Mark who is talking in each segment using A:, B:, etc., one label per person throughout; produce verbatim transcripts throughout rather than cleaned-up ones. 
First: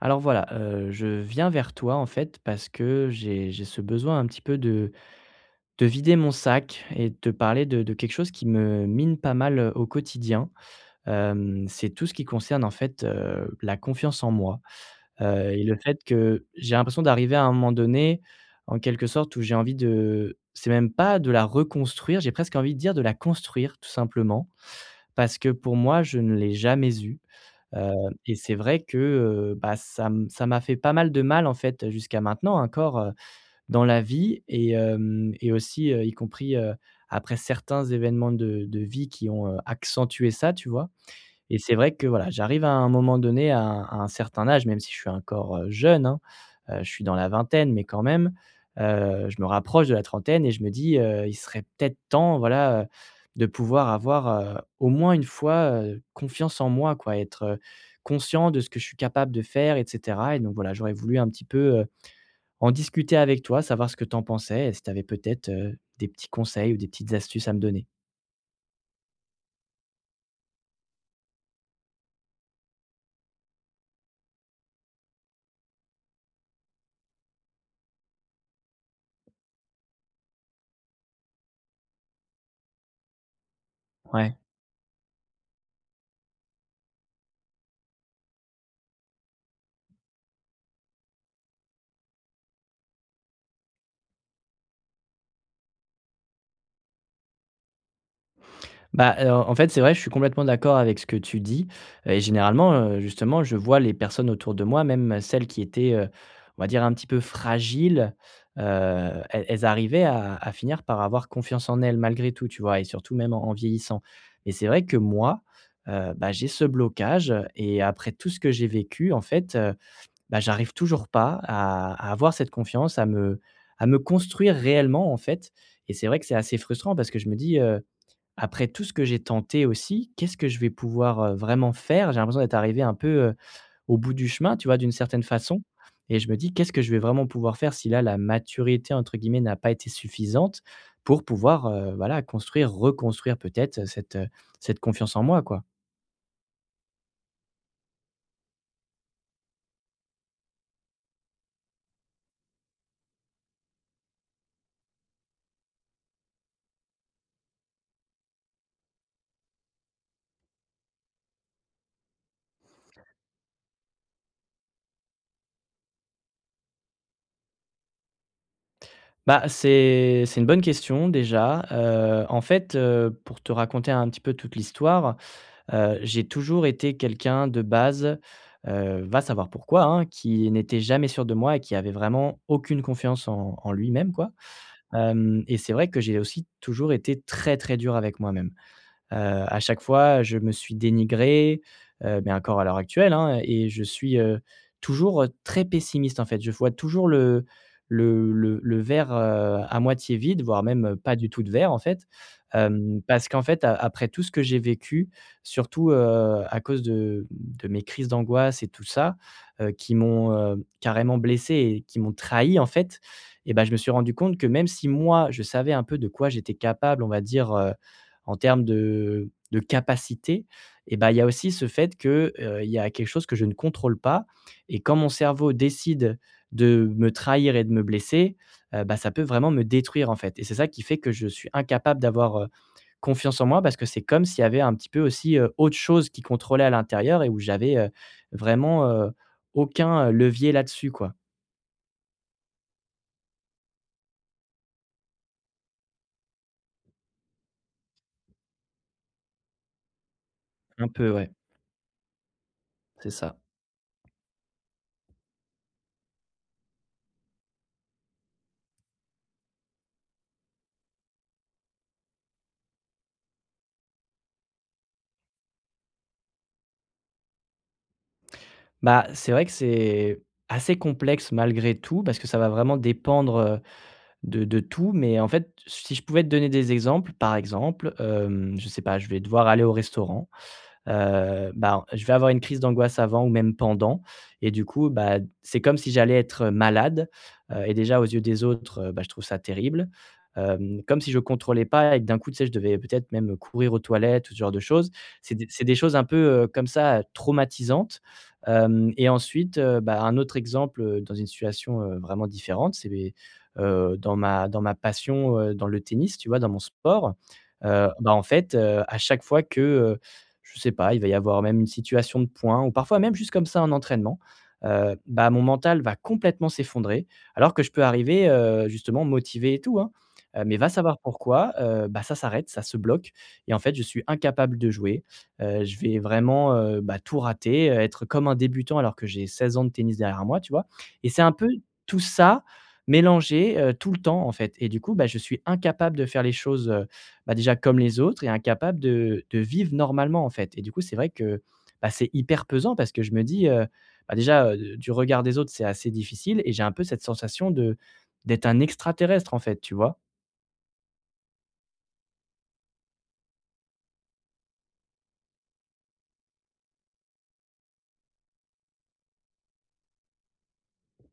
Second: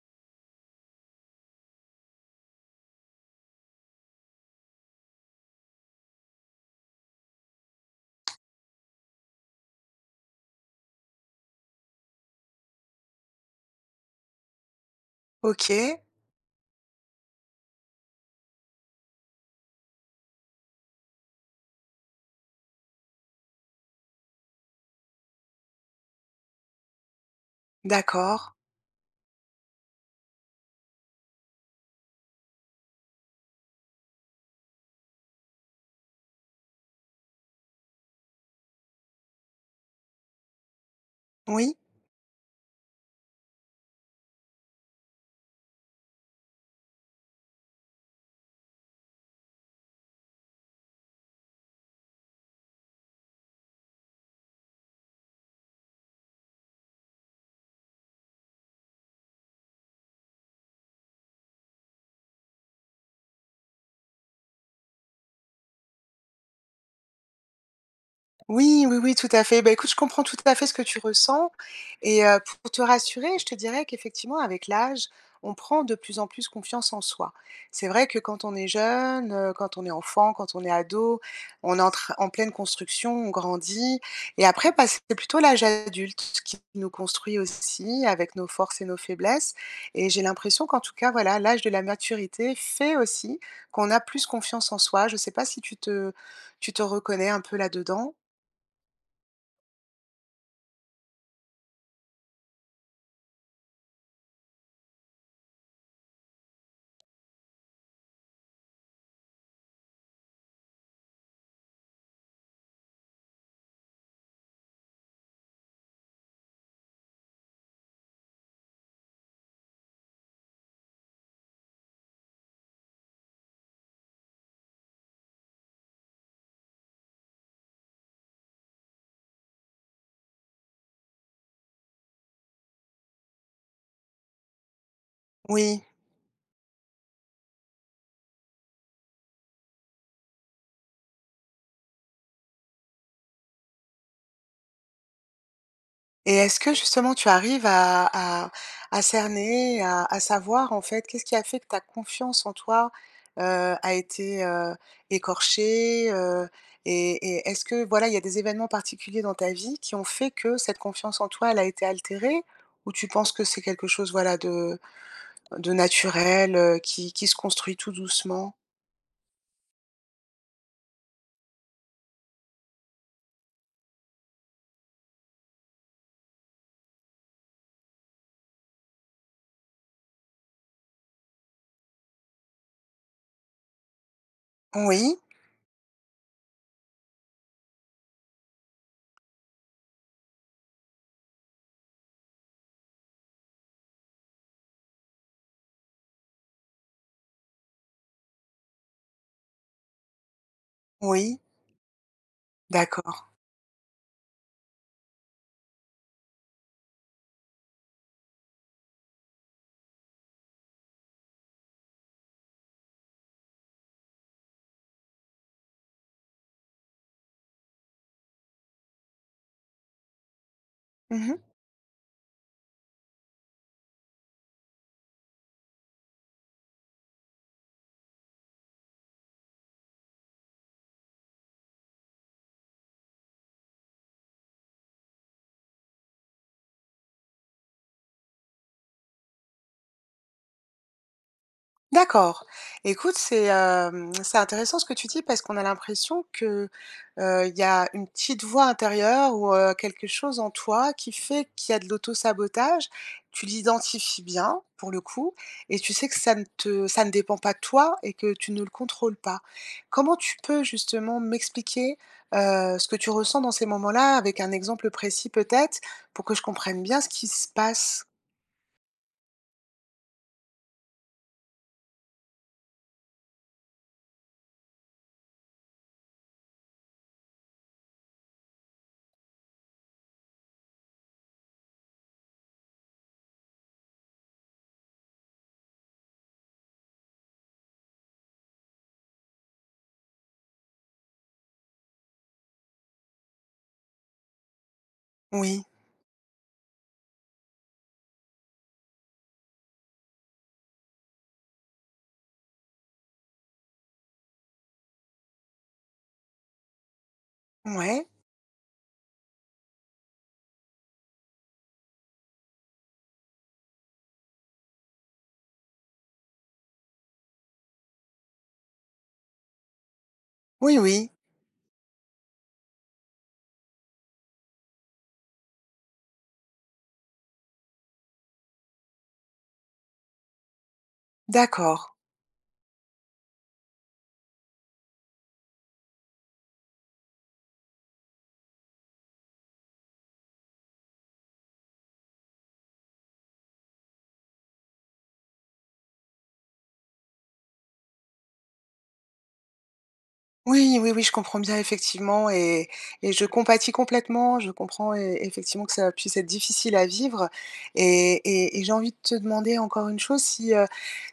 A: Alors voilà, heu, je viens vers toi en fait parce que j'ai j'ai ce besoin un petit peu de de vider mon sac et de te parler de de quelque chose qui me mine pas mal, heu, au quotidien. Hem, c'est tout ce qui concerne en fait, heu, la confiance en moi, heu et le
B: OK,
A: fait que j'ai l'impression d'arriver à un moment donné, en quelque sorte, où j'ai envie de c'est même pas de la reconstruire, j'ai presque envie de dire de la construire tout simplement. Parce que pour moi, je ne l'ai jamais eu, heu et c'est
B: d'accord,
A: vrai que, heu, bah, ça m ça m'a fait pas mal de mal, en fait, jusqu'à maintenant encore, heu, dans la vie et hem et aussi, heu, y compris, heu, après certains événements de de vie qui ont, heu, accentué ça, tu vois? Et c'est
B: oui.
A: vrai que, voilà, j'arrive à un moment donné, à un à un certain âge, même si je suis encore, heu, jeune, hein. Heu, je suis dans la vingtaine, mais quand même, heu, je me rapproche de la trentaine et je me dis, heu: «Il serait peut-être temps, voilà, heu, de pouvoir avoir, heu, au moins une fois, heu, confiance en moi, quoi». Être, heu, conscient de ce que je suis capable de faire et cetera et donc voilà, j'aurais voulu un petit peu, heu, en discuter avec toi, savoir ce que tu en pensais et si tu avais peut-être, heu, des petits conseils ou des petites astuces à me donner.
B: Oui, oui, oui, tout à fait. Bah, écoute, je comprends tout à fait ce que tu ressens et heu, pour te rassurer, je te dirais qu'effectivement avec l'âge, on prend de plus en plus confiance en soi. C'est vrai que quand on est jeune, heu, quand on est enfant, quand on est ado, on est en train en pleine construction, on grandit
A: Ouais.
B: et après, bah, c'est plutôt l'âge adulte qui nous construit aussi avec nos forces et nos faiblesses et j'ai l'impression qu'en tout cas, voilà, l'âge de la maturité fait aussi qu'on a plus confiance en soi. Je ne sais pas si tu te tu te reconnais un peu là-dedans?
A: Bah, heu, en fait, c'est vrai, je suis complètement d'accord avec ce que tu dis et généralement, heu, justement, je vois les personnes autour de moi, même celles qui étaient, heu, on va dire un petit peu fragiles, heu, elles elles arrivaient à à finir par avoir confiance en elles malgré tout, tu vois? Et surtout même en en vieillissant. Et c'est vrai que moi, heu, bah, j'ai ce blocage et après tout ce que j'ai vécu, en fait, heu, bah, j'arrive toujours pas à à avoir cette confiance, à me à me construire réellement, en fait. Et c'est vrai que c'est assez frustrant parce que je me dis, euh, après tout ce que j'ai tenté aussi, qu'est-ce que je vais pouvoir, heu, vraiment faire? J'ai l'impression d'être arrivé un peu, heu, au bout du chemin, tu vois, d'une certaine façon
B: Oui,
A: et je me dis: «Qu'est-ce que je vais vraiment pouvoir faire si là, la maturité, entre guillemets, n'a pas été suffisante pour pouvoir, heu, voilà, construire, reconstruire peut-être, cette, heu, cette confiance en moi, quoi?»
B: et est-ce que justement tu arrives à à à cerner, à à savoir en fait qu'est-ce qui a fait que ta confiance en toi, heu, a été, heu, écorchée, heu et et est-ce que voilà, il y a des événements particuliers dans ta vie qui ont fait que cette confiance en toi, elle a été altérée? Ou tu penses que c'est quelque chose, voilà, de de naturel, heu, qui qui se construit tout doucement?
A: Bah, c'est c'est une bonne question déjà, heu, en fait, heu, pour te raconter un petit peu toute l'histoire. Heu, j'ai toujours été quelqu'un de base, heu, va savoir pourquoi, hein, qui n'était jamais sûr de moi et qui avait vraiment aucune confiance en en lui-même, quoi.
B: Oui,
A: Hem et c'est vrai que j'ai aussi toujours été très, très dur avec moi-même. Heu, à chaque fois, je me suis dénigré, heu, mais encore à l'heure actuelle, hein, et je suis, heu, toujours, heu, très pessimiste, en fait. Je vois toujours le le le le verre, heu, à moitié vide, voire même, heu, pas du
B: oui,
A: tout de verre, en fait. Hem,
B: d'accord.
A: parce qu'en fait, a après tout ce que j'ai vécu, surtout, heu, à cause de de mes crises d'angoisse et tout ça, heu, qui m'ont, heu, carrément blessé et qui m'ont trahi, en fait, et ben, je me suis rendu compte que même si moi, je savais un peu de quoi j'étais capable, on va dire, en termes de de capacité et ben il y a
B: Mmh.
A: aussi ce fait que, heu, il y a quelque chose que je ne contrôle pas et quand mon cerveau décide de me trahir et de me blesser, heu, bah, ça peut vraiment me détruire, en fait et c'est ça qui fait que je suis incapable d'avoir, heu, confiance en moi parce que c'est comme s'il y avait un petit peu aussi, heu, autre chose qui contrôlait à l'intérieur et où j'avais, heu, vraiment, heu, aucun, euh, levier là-dessus, quoi.
B: D'accord. Écoute, c'est, hem, c'est intéressant ce que tu dis parce qu'on a l'impression que, heu, il y a une petite voix intérieure ou, heu, quelque chose en
A: Un
B: toi
A: peu,
B: qui
A: ouais.
B: fait qu'il y a de l'auto-sabotage.
A: C'est ça.
B: Tu l'identifies bien, pour le coup, et tu sais que ça ne te ça ne dépend pas de toi et que tu ne le contrôles pas. Comment tu peux justement m'expliquer, heu, ce que tu ressens dans ces moments-là avec un exemple précis peut-être, pour que je comprenne bien ce qui se passe?
A: Bah, c'est vrai que c'est assez complexe malgré tout parce que ça va vraiment dépendre, heu, de de tout mais en fait, si je pouvais te donner des exemples, par exemple, hem, je sais pas, je vais devoir aller au restaurant. Heu, ben, je vais avoir une crise d'angoisse avant ou même pendant et du coup, bah, c'est comme si j'allais être malade, heu et déjà aux yeux des autres, heu, bah, je trouve ça terrible. Hem, comme si je contrôlais pas et que d'un coup, tu sais, je devais peut-être même courir aux toilettes ou ce genre de choses. C'est des
B: Oui.
A: c'est des choses un peu, heu, comme ça, traumatisantes. Hem et ensuite, heu, bah, un autre exemple, heu, dans une situation, heu, vraiment différente, c'est, heu, dans ma dans ma passion, heu, dans le tennis, tu vois, dans mon sport, heu,
B: Ouais.
A: bah, en fait, heu, à chaque fois que, je sais pas, il va y avoir même une situation de points ou parfois même juste comme ça en entraînement, heu, bah, mon mental va complètement s'effondrer alors que je peux arriver, heu, justement motivé et tout, hein, heu, mais va
B: Oui,
A: savoir
B: oui.
A: pourquoi, heu, bah, ça s'arrête, ça se bloque et en fait, je suis incapable de jouer. Heu, je vais vraiment, heu, bah, tout rater, heu, être comme un débutant alors que j'ai seize ans de tennis derrière moi, tu vois? Et c'est un peu
B: D'accord.
A: tout ça mélangé, heu, tout le temps, en fait et du coup, bah, je suis incapable de faire les choses, heu, bah, déjà comme les autres et incapable de de vivre normalement, en fait. Et du coup, c'est vrai que, bah, c'est hyper pesant parce que je me dis, heu, bah, déjà, heu, du regard des autres, c'est assez difficile et j'ai un peu cette sensation de d'être un extraterrestre, en fait, tu vois?
B: Oui, oui, oui, je comprends bien effectivement et et je compatis complètement. Je comprends e effectivement que ça puisse être difficile à vivre et et et j'ai envie de te demander encore une chose, si, heu,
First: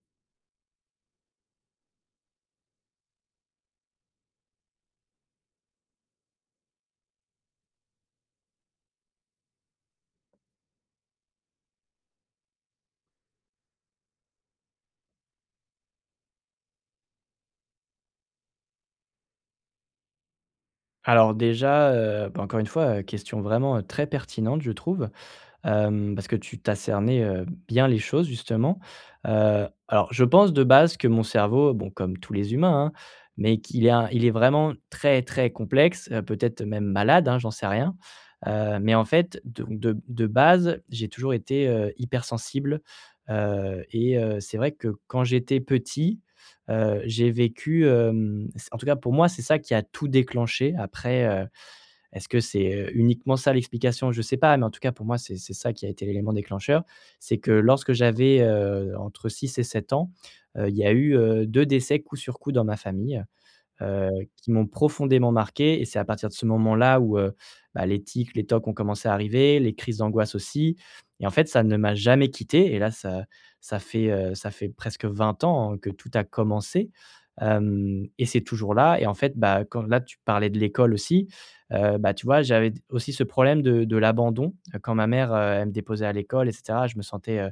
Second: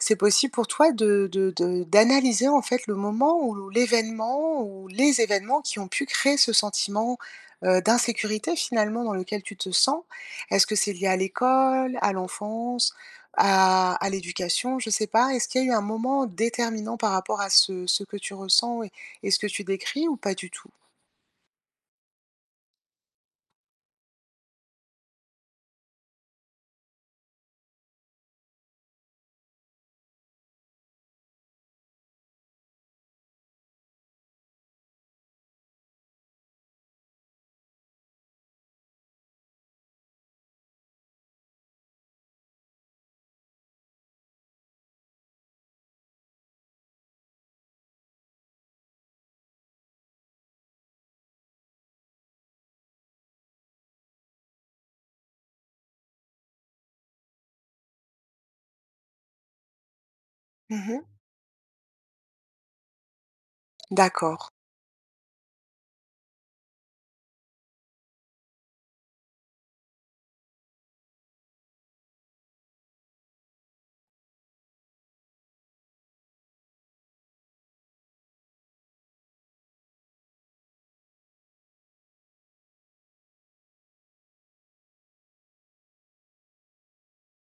B: c'est possible pour toi de de de d'analyser, en fait, le moment ou l'événement ou les événements qui ont pu créer ce sentiment, heu, d'insécurité, finalement, dans lequel tu te sens? Est-ce que c'est lié à l'école, à l'enfance, à à l'éducation? Je sais pas. Est-ce qu'il y a eu un moment déterminant par rapport à ce ce que tu ressens et ce que tu décris ou pas du tout?
A: Alors déjà, heu, bah, encore une fois, heu, question vraiment, heu, très pertinente, je trouve. Hem, parce que tu tu cerné, heu, bien les choses justement. Heu, alors je pense de base que mon cerveau, bon comme tous les humains, hein, mais qu'il est un il est vraiment très, très complexe, heu, peut-être même malade, hein, j'en sais rien. Heu, mais en fait donc de de base, j'ai toujours été, heu, hypersensible, heu et heu, c'est vrai que quand j'étais petit, heu, j'ai vécu, hem, c en tout cas pour moi, c'est ça qui a tout déclenché après. Est-ce que c'est, uniquement ça l'explication? Je ne sais pas, mais en tout cas pour moi, c'est c'est ça qui a été l'élément déclencheur. C'est que lorsque j'avais, heu, entre six et sept ans, heu, il y a
B: Mmh.
A: eu, heu, deux décès coup sur coup dans ma famille, heu, qui
B: D'accord.
A: m'ont profondément marqué et c'est à partir de ce moment-là où, heu, bah, les tics, les tocs ont commencé à arriver, les crises d'angoisse aussi et en fait, ça ne m'a jamais quitté et là, ça ça fait, heu, ça fait presque vingt ans que tout a commencé, hem et c'est toujours là et en fait, bah, quand là, tu parlais de l'école aussi, heu, bah, tu vois, j'avais aussi ce problème de de l'abandon, heu, quand ma mère, heu, elle me déposait à l'école et cetera, je me sentais, euh,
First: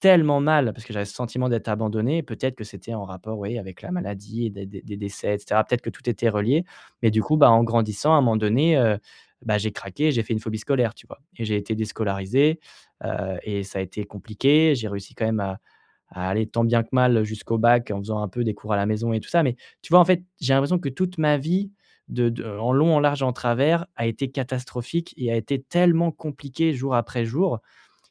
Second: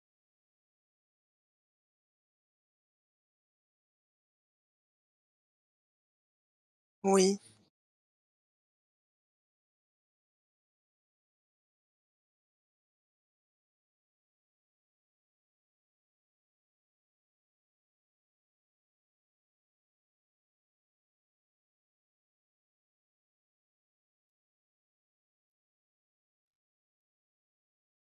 A: tellement mal parce que j'avais ce sentiment d'être abandonné. Peut-être que c'était en rapport, oui, avec la maladie et des des des décès et cetera. Peut-être que tout était relié, mais du coup,
B: Oui.
A: bah, en grandissant, à un moment donné, heu, bah, j'ai craqué, j'ai fait une phobie scolaire, tu vois? Et j'ai été déscolarisé, heu et ça a été compliqué. J'ai réussi quand même à à aller tant bien que mal jusqu'au bac en faisant un peu des cours à la maison et tout ça, mais tu vois, en fait, j'ai l'impression que toute ma vie de de en long, en large en travers a été catastrophique et a été tellement compliquée jour après jour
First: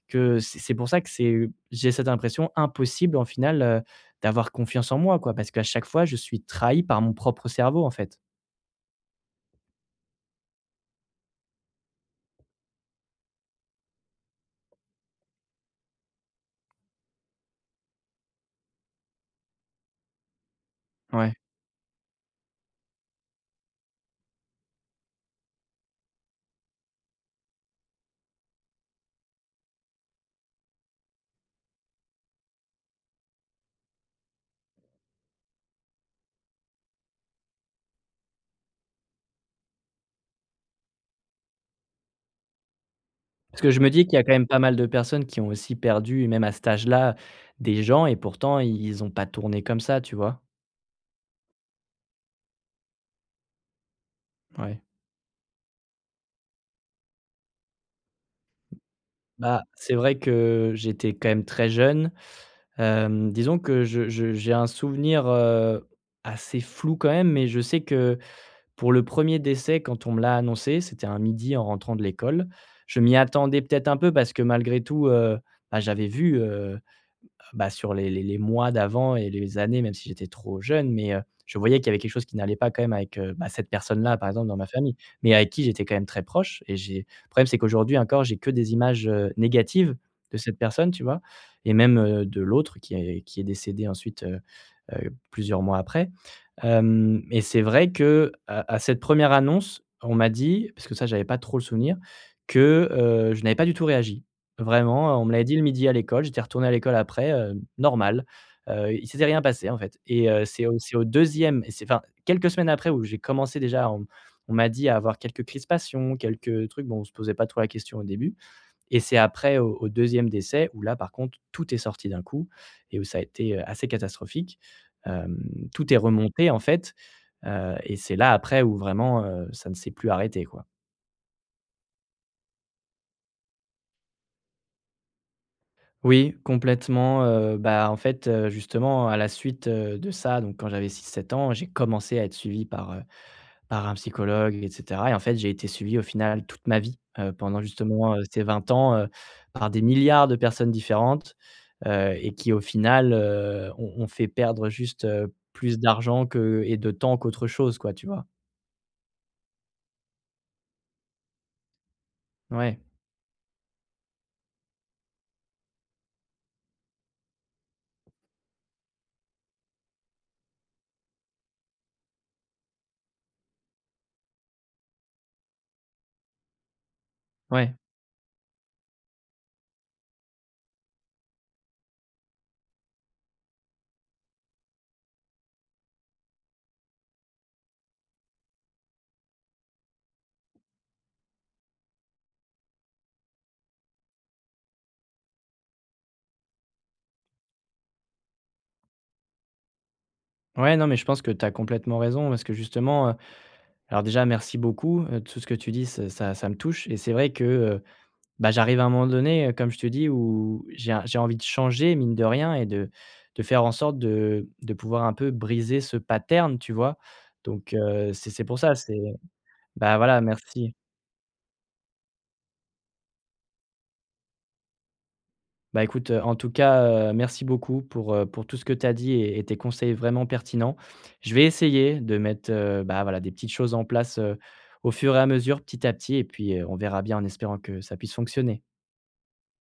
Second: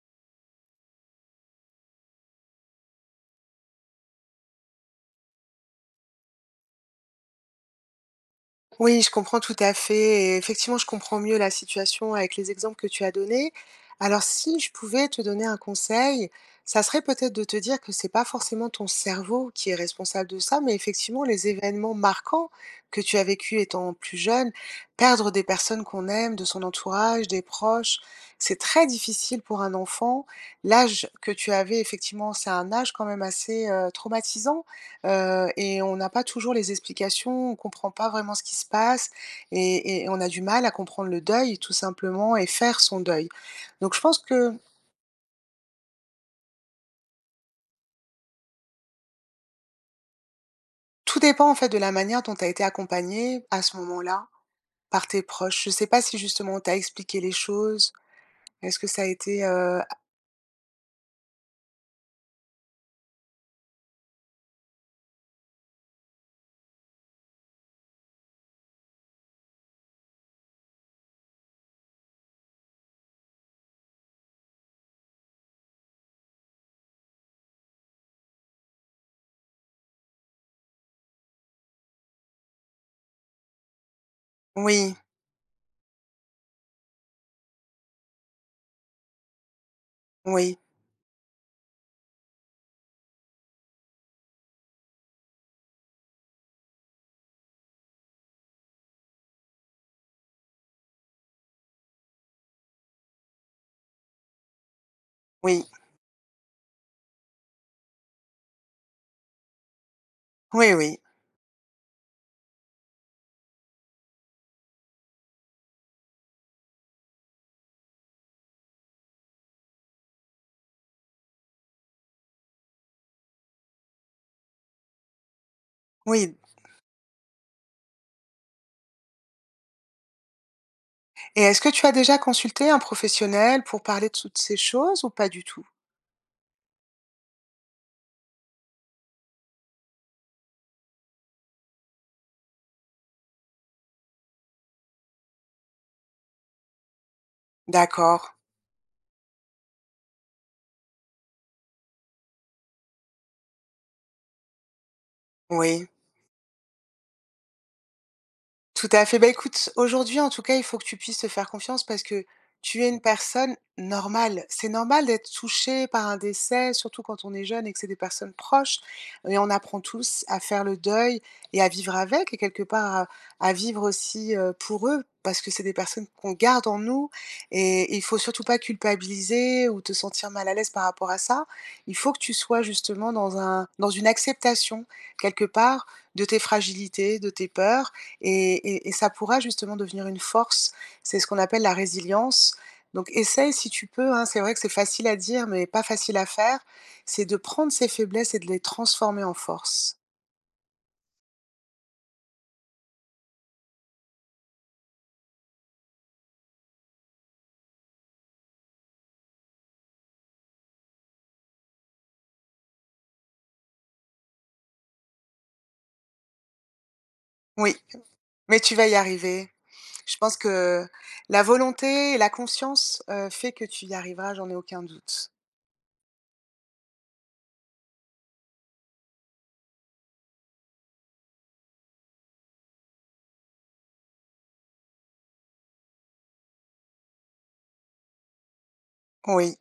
A: que c'est c'est pour ça que c'est j'ai cette impression impossible en finale, heu, d'avoir confiance en moi, quoi. Parce qu'à chaque fois, je suis trahi par mon propre cerveau, en fait.
B: Oui, je comprends tout à fait et effectivement, je comprends mieux la situation avec les exemples que tu as donnés. Alors si je pouvais te donner un conseil, ça serait peut-être de te dire que c'est pas forcément ton cerveau qui est responsable de ça, mais effectivement
A: Ouais.
B: les événements marquants que tu as vécu étant plus jeune. Perdre des personnes qu'on aime, de son entourage, des proches, c'est très difficile pour un enfant. L'âge que tu avais effectivement, c'est un âge quand même assez, heu, traumatisant. Heu et on n'a pas toujours les explications, on comprend pas vraiment ce qui se passe et et on a du mal à comprendre le deuil tout simplement et faire son deuil.
A: Parce que je me
B: Donc je
A: dis qu'il y
B: pense
A: a quand même
B: que
A: pas mal de personnes qui ont aussi perdu, même à cet âge-là, des gens et pourtant ils ont pas tourné comme ça, tu vois?
B: tout dépend en fait de la manière dont tu as été accompagnée à ce moment-là
A: Ouais.
B: par tes proches. Je sais pas si justement on t'a expliqué les choses. Est-ce que ça a été,
A: Bah,
B: heu
A: c'est vrai que j'étais quand même très jeune. Hem, disons que je je j'ai un souvenir, heu, assez flou quand même, mais je sais que pour le premier décès, quand on me l'a annoncé, c'était un midi en rentrant de l'école. Je m'y attendais peut-être un peu parce que malgré tout, heu, bah, j'avais vu, heu, bah, sur les les les mois d'avant et les années, même si j'étais trop jeune, mais heu, je voyais qu'il y avait quelque chose qui n'allait pas quand même avec, heu, bah, cette personne-là, par exemple, dans ma famille,
B: oui,
A: mais avec qui j'étais quand même très proche et j'ai le problème, c'est qu'aujourd'hui encore, j'ai que des images, heu, négatives de cette
B: oui,
A: personne, tu vois? Et même, heu, de l'autre qui est qui est décédé ensuite, heu heu, plusieurs mois après. Hem et c'est vrai que, à à cette première annonce, on m'a dit, parce que ça j'avais pas trop le souvenir, que, heu, je n'avais pas du tout réagi. Vraiment, on me l'avait dit le
B: oui,
A: midi à l'école, j'étais retourné à l'école après, heu, normal. Heu, il s'était rien passé en fait et heu, c'est
B: oui,
A: au c'est
B: oui,
A: au deuxième et c'est enfin, quelques semaines après où j'ai commencé déjà, on on m'a dit à avoir quelques crispations, quelques trucs. Bon, on se posait pas trop la question au début et c'est après au au deuxième décès où là par contre tout est sorti d'un coup et où ça a été, heu, assez catastrophique. Hem, Tout est
B: oui,
A: remonté en fait, heu et c'est là après où vraiment, heu, ça ne s'est plus arrêté quoi.
B: et est-ce que tu as déjà consulté un professionnel pour parler de toutes ces choses ou pas du tout?
A: Oui, complètement, heu, bah, en fait, heu, justement à la suite, heu, de ça donc quand j'avais six sept ans, j'ai commencé à être suivi par, heu Par un psychologue et cetera et en fait, j'ai été suivi au final toute ma vie, heu, pendant justement,
B: D'accord,
A: heu, ces vingt ans, heu, par des milliards de personnes différentes, heu et qui au final, heu, ont ont fait perdre juste, heu, plus
B: oui.
A: d'argent que et de temps qu'autre chose quoi, tu vois?
B: Tout à fait. Bah, écoute, aujourd'hui, en tout cas, il faut que tu puisses te faire confiance parce que
A: Ouais,
B: tu es une personne normale. C'est normal d'être touché par un décès, surtout quand on est jeune et que c'est des personnes proches. Et on apprend tous à faire le deuil et à vivre avec, et quelque part à, à vivre aussi euh, pour eux, parce que c'est des personnes qu'on garde en nous.
A: ouais.
B: Et il faut surtout pas culpabiliser ou te sentir mal à l'aise par rapport à ça. Il faut que tu sois justement dans un, dans une acceptation, quelque part, de tes fragilités, de tes peurs et et et ça pourra justement devenir une force. C'est ce qu'on appelle la résilience. Donc essaye si tu peux, hein, c'est vrai que c'est facile à dire, mais pas facile à faire. C'est de prendre ses faiblesses et de les transformer en force.
A: Ouais, non, mais je pense que tu as complètement raison parce que justement, heu alors déjà merci beaucoup, heu, tout ce que tu dis, ça ça ça me touche et c'est vrai que, bah, j'arrive à un moment donné, heu, comme je te dis, où j'ai un j'ai envie de changer mine de rien et de de faire en sorte de de pouvoir un peu briser ce pattern, tu vois? Donc
B: Oui,
A: heu, c'est c'est pour
B: mais
A: ça,
B: tu vas y
A: c'est
B: arriver.
A: bah,
B: Je
A: voilà,
B: pense
A: merci.
B: que la volonté et la conscience, heu, fait que tu y arriveras, j'en ai aucun doute.
A: Bah, écoute, heu, en tout cas, heu, merci beaucoup pour, heu, pour tout ce que tu as dit et et tes conseils vraiment pertinents. Je vais essayer de mettre, heu, bah, voilà, des petites choses en place, heu, au fur et à mesure, petit à petit et puis, heu, on verra bien en espérant que ça puisse fonctionner.
B: Oui.